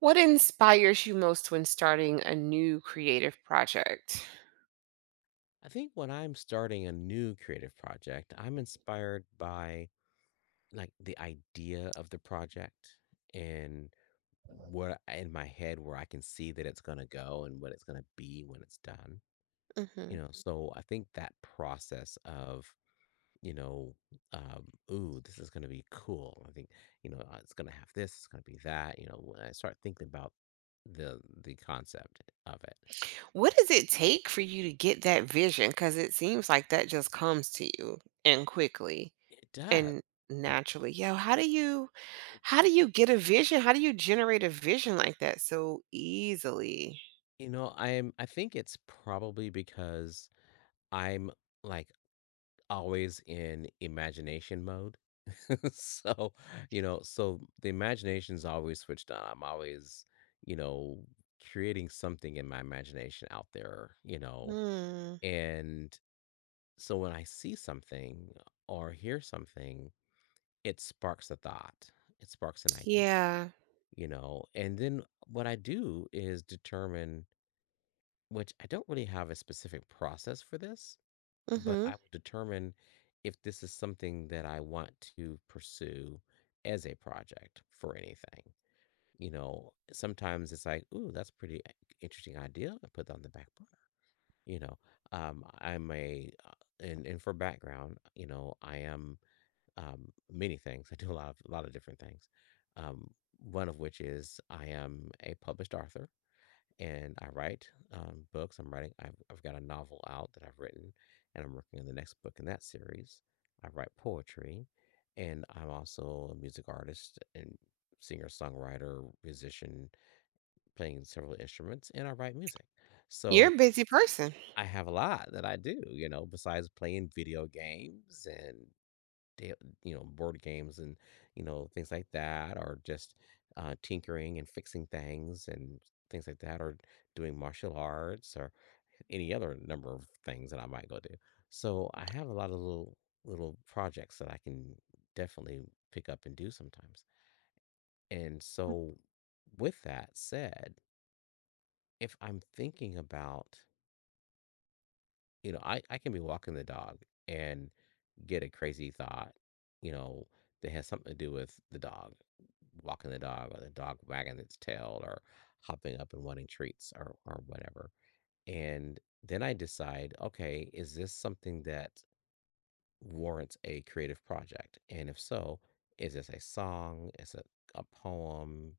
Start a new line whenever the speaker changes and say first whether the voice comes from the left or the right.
right: What inspires you most when starting a new creative project?
left: I think when I'm starting a new creative project, I'm inspired by like the idea of the project and what in my head where I can see that it's going to go and what it's going to be when it's done. You
right: Mhm.
left: know, so I think that process of, you know, um, ooh, this is going to be cool. I think, it's going to have this, it's going to be that. You know, when I start thinking about the concept of it,
right: What does it take for you to get that vision? Because it seems like that just comes to you and quickly.
left: it does.
right: And
left: It,
right: naturally, yo, how do you
left: it really
right: how
left: does.
right: do you get a vision? How do you generate a vision like that so easily?
left: You know, I think it's probably because I'm like always in imagination mode. So, you know, so the imagination's always switched on. I'm always, you know, creating something in my imagination out there,
right: Hmm.
left: And so when I see something or hear something, it sparks a thought. It sparks an idea,
right: Yeah.
left: you know. And then what I do is determine— which I don't really have a specific process for this, but I
right: Mhm.
left: will determine if this is something that I want to pursue as a project for anything. You know, sometimes it's like, ooh, that's pretty interesting idea. I put that on the back burner. You know, I'm a, and for background, you know, I am many things. I do a lot of different things. Um, One of which is I am a published author and I write books. I'm writing. I've got a novel out that I've written, and I'm working on the next book in that series. I write poetry, and I'm also a music artist and singer songwriter, musician, playing several instruments, and I write music. So
right: You're a busy person.
left: I have a lot that I do, you know, besides playing video games and da- you know, board games and you know things like that or just tinkering and fixing things and things like that or doing martial arts or any other number of things that I might go do. So I have a lot of little little projects that I can definitely pick up and do sometimes. And
right: Mm.
left: so with that said, if I'm thinking about, you know, I can be walking the dog and get a crazy thought, you know, that has something to do with the dog, walking the dog or the dog wagging its tail or hopping up and wanting treats or whatever. And then I decide, okay, is this something that warrants a creative project? And if so, is this a song? Is it a poem,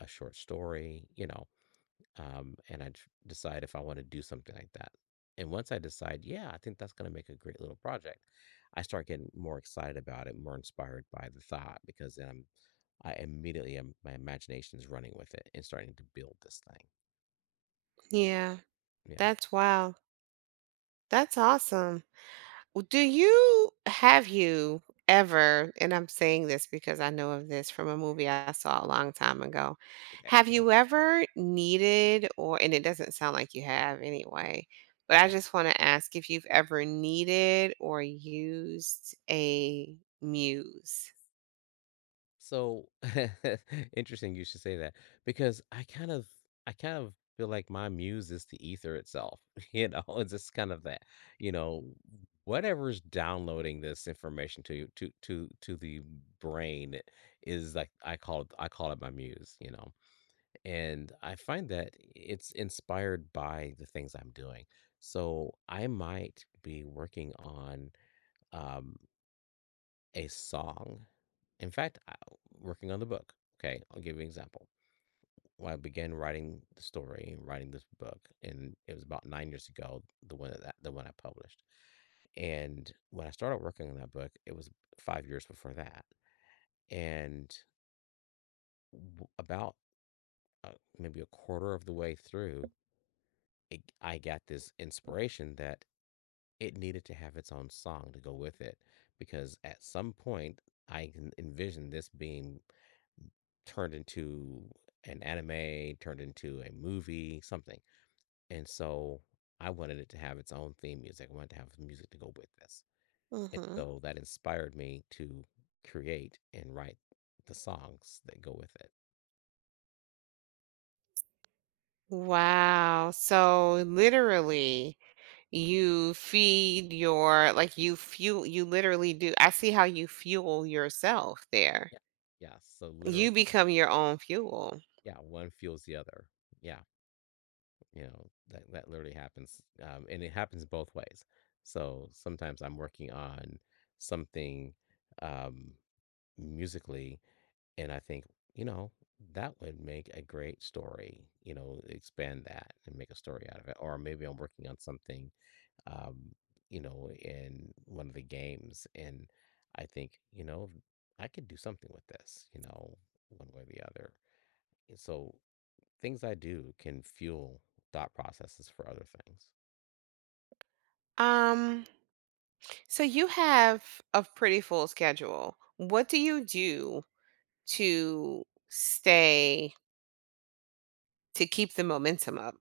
left: a short story? Decide if I want to do something like that. And once I decide, yeah, I think that's going to make a great little project, I start getting more excited about it, more inspired by the thought, because I immediately am, my imagination's running with it and starting to build this thing.
right: Yeah.
left: Yeah.
right: That's wow. That's awesome. Well, do you have you ever, and I'm saying this because I know of this from a movie I saw a long time ago.
left: Okay,
right: Have
left: cool.
right: you ever needed or and it doesn't sound like you have anyway, but I
left: Okay.
right: just want to ask if you've ever needed or used a muse.
left: So interesting you should say that because I kind of feel like my muse is the ether itself. You know, it's just kind of that, you know, whatever's downloading this information to you to the brain is like— I call it my muse, you know. And I find that it's inspired by the things I'm doing. So I might be working on um a song. In fact, I Working on the book, okay, I'll give you an example. When I began writing the story, writing this book, and it was about 9 years ago, the one I published, and when I started working on that book, it was 5 years before that, and w about, uh, maybe a quarter of the way through, it I got this inspiration that it needed to have its own song to go with it because at some point, I can envision this being turned into an anime, turned into a movie, something. And so I wanted it to have its own theme music. I wanted to have music to go with this. And
right: Mhm.
left: so that inspired me to create and write the songs that go with it.
right: Wow. So literally you feed your like you fuel you literally do. I see how you fuel yourself there.
left: Yeah. Yeah. So literally,
right: You become your own fuel.
left: yeah, one fuels the other. Yeah. You know, that, that literally happens. And it happens both ways. So sometimes I'm working on something, um, musically. And I think, you know, that would make a great story, you know, expand that and make a story out of it. Or maybe I'm working on something, um, you know, in one of the games. And I think, you know, I could do something with this, you know, one way or the other. And so things I do can fuel thought processes for other things.
right: Um, so you have a pretty full schedule. What do you do to stay to keep the momentum up?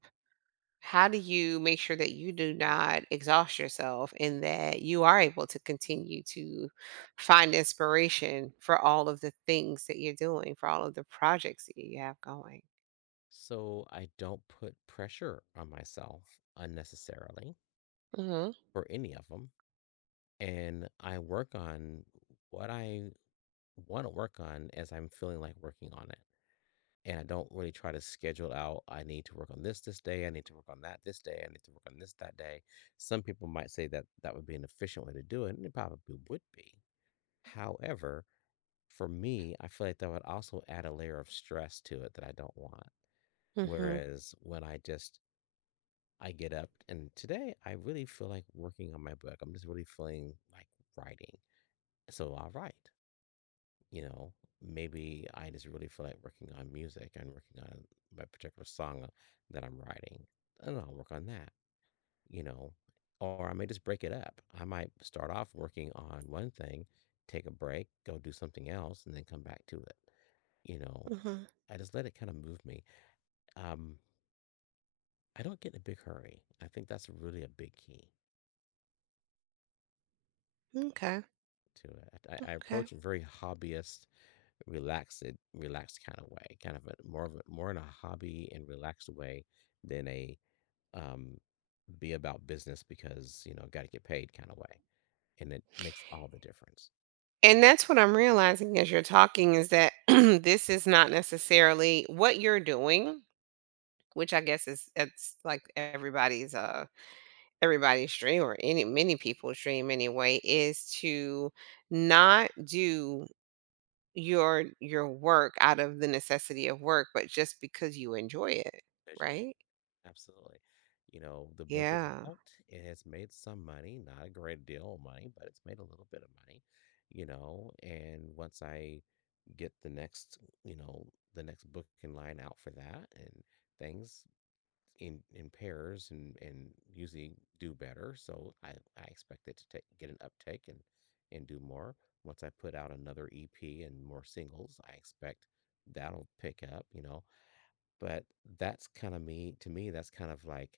right: How do you make sure that you do not exhaust yourself and that you are able to continue to find inspiration for all of the things that you're doing, for all of the projects that you have going?
left: So I don't put pressure on myself unnecessarily
right: Mhm.
left: for any of them. And I work on what I want to work on as I'm feeling like working on it. And I don't really try to schedule out, I need to work on this this day, I need to work on that this day, I need to work on this that day. Some people might say that that would be an efficient way to do it, and it probably would be. However, for me, I feel like that would also add a layer of stress to it that I don't want.
right: Mhm.
left: Whereas when I just— I get up and today I really feel like working on my book. I'm just really feeling like writing. So I'll write. You know, maybe I just really feel like working on music and working on my particular song that I'm writing. And I'll work on that, you know, or I may just break it up. I might start off working on one thing, take a break, go do something else, and then come back to it. You know,
right: Mhm.
left: I just let it kind of move me. Um, I don't get in a big hurry. I think that's really a big key
right: Okay.
left: to it. I
right: Okay.
left: approach it very hobbyist— relaxed relaxed kind of way, kind of a more in a hobby and relaxed way than a um be about business because, you know, got to get paid kind of way. And it makes all the difference.
right: And that's what I'm realizing as you're talking is that this is not necessarily what you're doing, which I guess is it's like everybody's everybody's dream or any many people's dream anyway, is to not do your work out of the necessity of work, but just because you enjoy it,
left: As you en-
right: right?
left: Absolutely. You know, the book is
right: Yeah.
left: out. It has made some money, not a great deal of money, but it's made a little bit of money, you know. And once I get the next, you know, the next book in line out for that and things, in pairs and usually do better. So I expect it to take, get an uptake and do more. Once I put out another EP and more singles, I expect that'll pick up, you know. But that's kind of like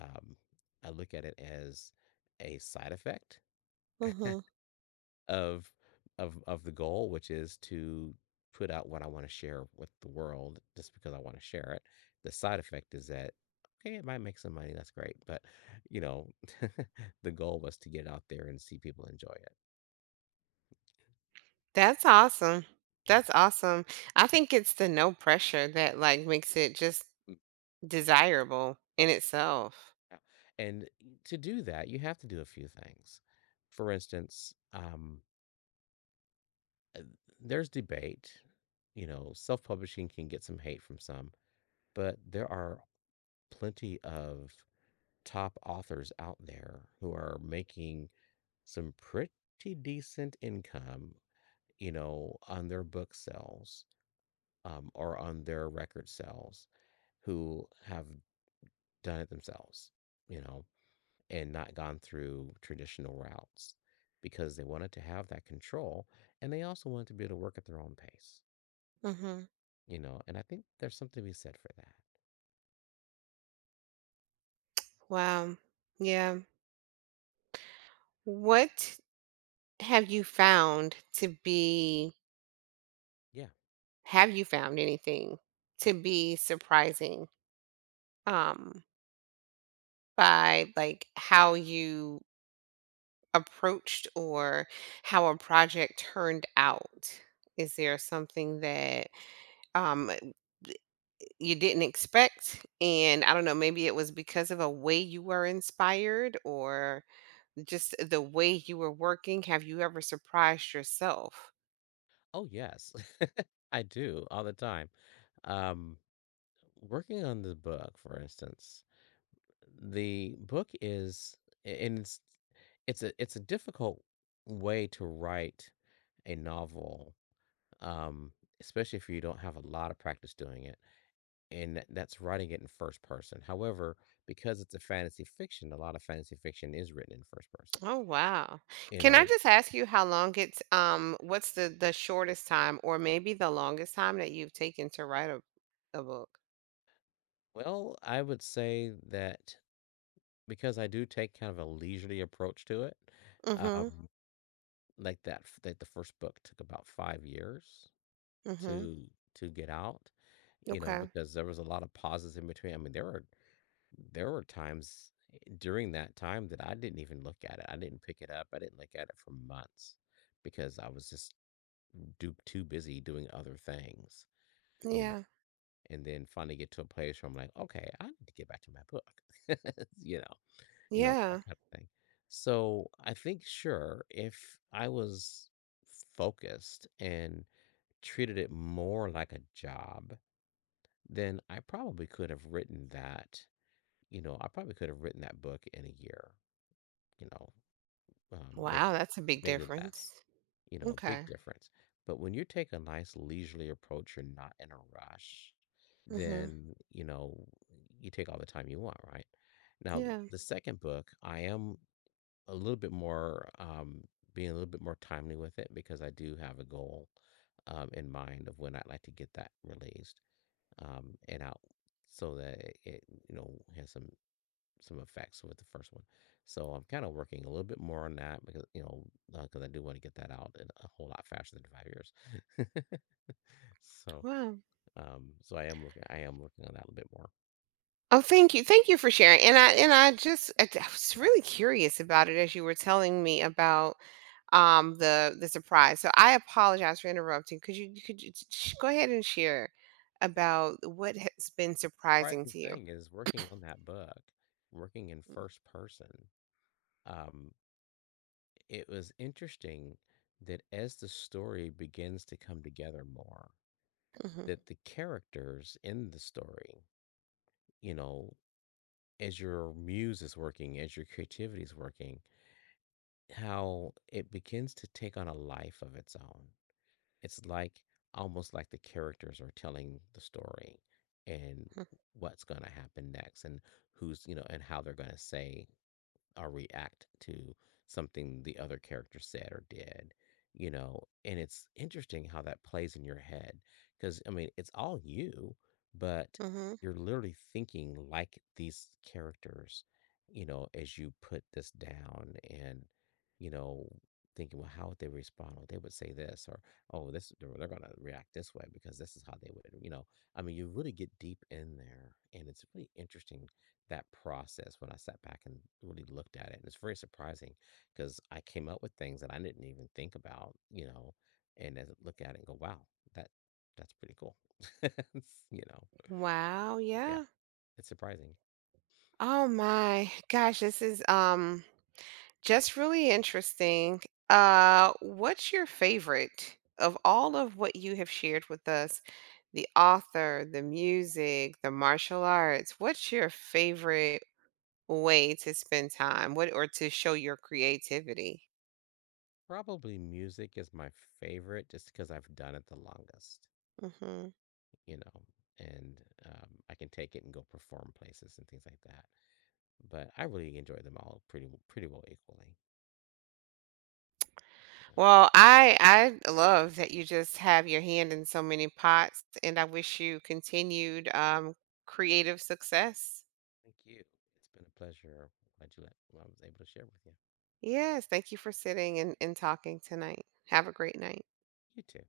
left: um I look at it as a side effect
right: Hmm.
left: of of the goal, which is to put out what I wanna share with the world just because I wanna share it. The side effect is that, okay, it might make some money, that's great, but, you know, the goal was to get it out there and see people enjoy it,
right: That's awesome.
left: you—
right: That's awesome. I think it's the no pressure that like makes it just
left: Mm.
right: desirable
left: Yeah,
right: in itself.
left: yeah, and to do that, you have to do a few things. For instance, uh, there's debate, you know, self-publishing can get some hate from some, but there are plenty of top authors out there who are making some pretty decent income, you know, on their book sales or on their record sales who have done it themselves, you know, and not gone through traditional routes because they wanted to have that control and they also wanted to be able to work at their own pace,
right: Mhm.
left: you know, and I think there's something to be said for that.
right: Wow. Yeah. What have you found to be
left: Yeah.
right: Have you found anything to be surprising, um by like how you approached or how a project turned out? Is there something that um you didn't expect? And I don't know, maybe it was because of a way you were inspired or just the way you were working? Have you ever surprised yourself?
left: Oh, yes. I do all the time. Um, Working on the book, for instance, the book is and it's— it's a difficult way to write a novel, um, especially if you don't have a lot of practice doing it, and that's writing it in first person. However, because it's a fantasy fiction, a lot of fantasy fiction is written in first person.
right: Oh wow.
left: You
right: Can I
left: know,
right: just ask you how long it's what's the shortest time or maybe the longest time that you've taken to write a book?
left: well, I would say that because I do take kind of a leisurely approach to it,
right: Mhm.
left: um, like that the first book took about 5 years
right: Mhm.
left: to get out, you know,
right: Okay.
left: because there was a lot of pauses in between. I mean, there were times during that time that I didn't even look at it. I didn't pick it up. I didn't look at it for months because I was just too busy doing other things, you know.
right: Yeah.
left: And then finally get to a place where I'm like, okay, I need to get back to my book, you know that
right: Yeah.
left: kind of thing. So I think sure if I was focused and treated it more like a job then I probably could have written that, you know, I probably could have written that book in a year, you know, maybe
right: Wow, that's a big
left: maybe less,
right: difference.
left: you know, big
right: Okay.
left: difference. But when you take a nice leisurely approach, you're not in a rush,
right: Mhm.
left: then, you know, you take all the time you want, right? Now,
right: Yeah.
left: the second book, I am a little bit more being a little bit more timely with it because I do have a goal in mind of when I'd like to get that released, and out so that it, you know, has some effects with the first one. So I'm kind of working a little bit more on that because you know— because I do want to get that out in a whole lot faster than 5 years. So
right: Wow.
left: so I am working on that a little bit more.
right: Oh, thank you. Thank you for sharing. And I just I was
left: Yeah.
right: really curious about it as you were telling me about the surprise. So I apologize for interrupting. Could you go ahead and share
left: And
right: about what has been surprising
left: surprising
right: to you?
left: thing is working on that book, working in first person. Um, it was interesting that as the story begins to come together more,
right: Mm. Mhm.
left: that the characters in the story, you know, as your muse is working, as your creativity is working, how it begins to take on a life of its own. It's like almost like the characters are telling the story and
right: Huh.
left: what's going to happen next and who's, you know, and how they're going to say or react to something the other character said or did, you know? And it's interesting how that plays in your head because, I mean, it's all you, but
right: Mhm.
left: you're literally thinking like these characters, you know, as you put this down and, you know, thinking, well, how would they respond? Well, they would say this, or oh, this they're gonna react this way because this is how they would, you know. I mean, you really get deep in there, and it's really interesting that process when I sat back and really looked at it. And it's very surprising because I came up with things that I didn't even think about, you know, and as I look at it and go, wow, that that's pretty cool. It's, you know,
right: Wow,
left: yeah,
right: yeah.
left: it's surprising.
right: Oh my gosh, this is just really interesting. What's your favorite of all of what you have shared with us? The author, the music, the martial arts. What's your favorite way to spend time? What or to show your creativity?
left: Probably music is my favorite just because I've done it the longest,
right: Hmm.
left: you know, and I can take it and go perform places and things like that. But I really enjoy them all pretty pretty well equally. Yeah.
right: Well, I love that you just have your hand in so many pots, and I wish you continued, creative success.
left: Thank you. It's been a pleasure. Glad you let I was able to share with you.
right: Yes, thank you for sitting and talking tonight. Have a great night.
left: You too.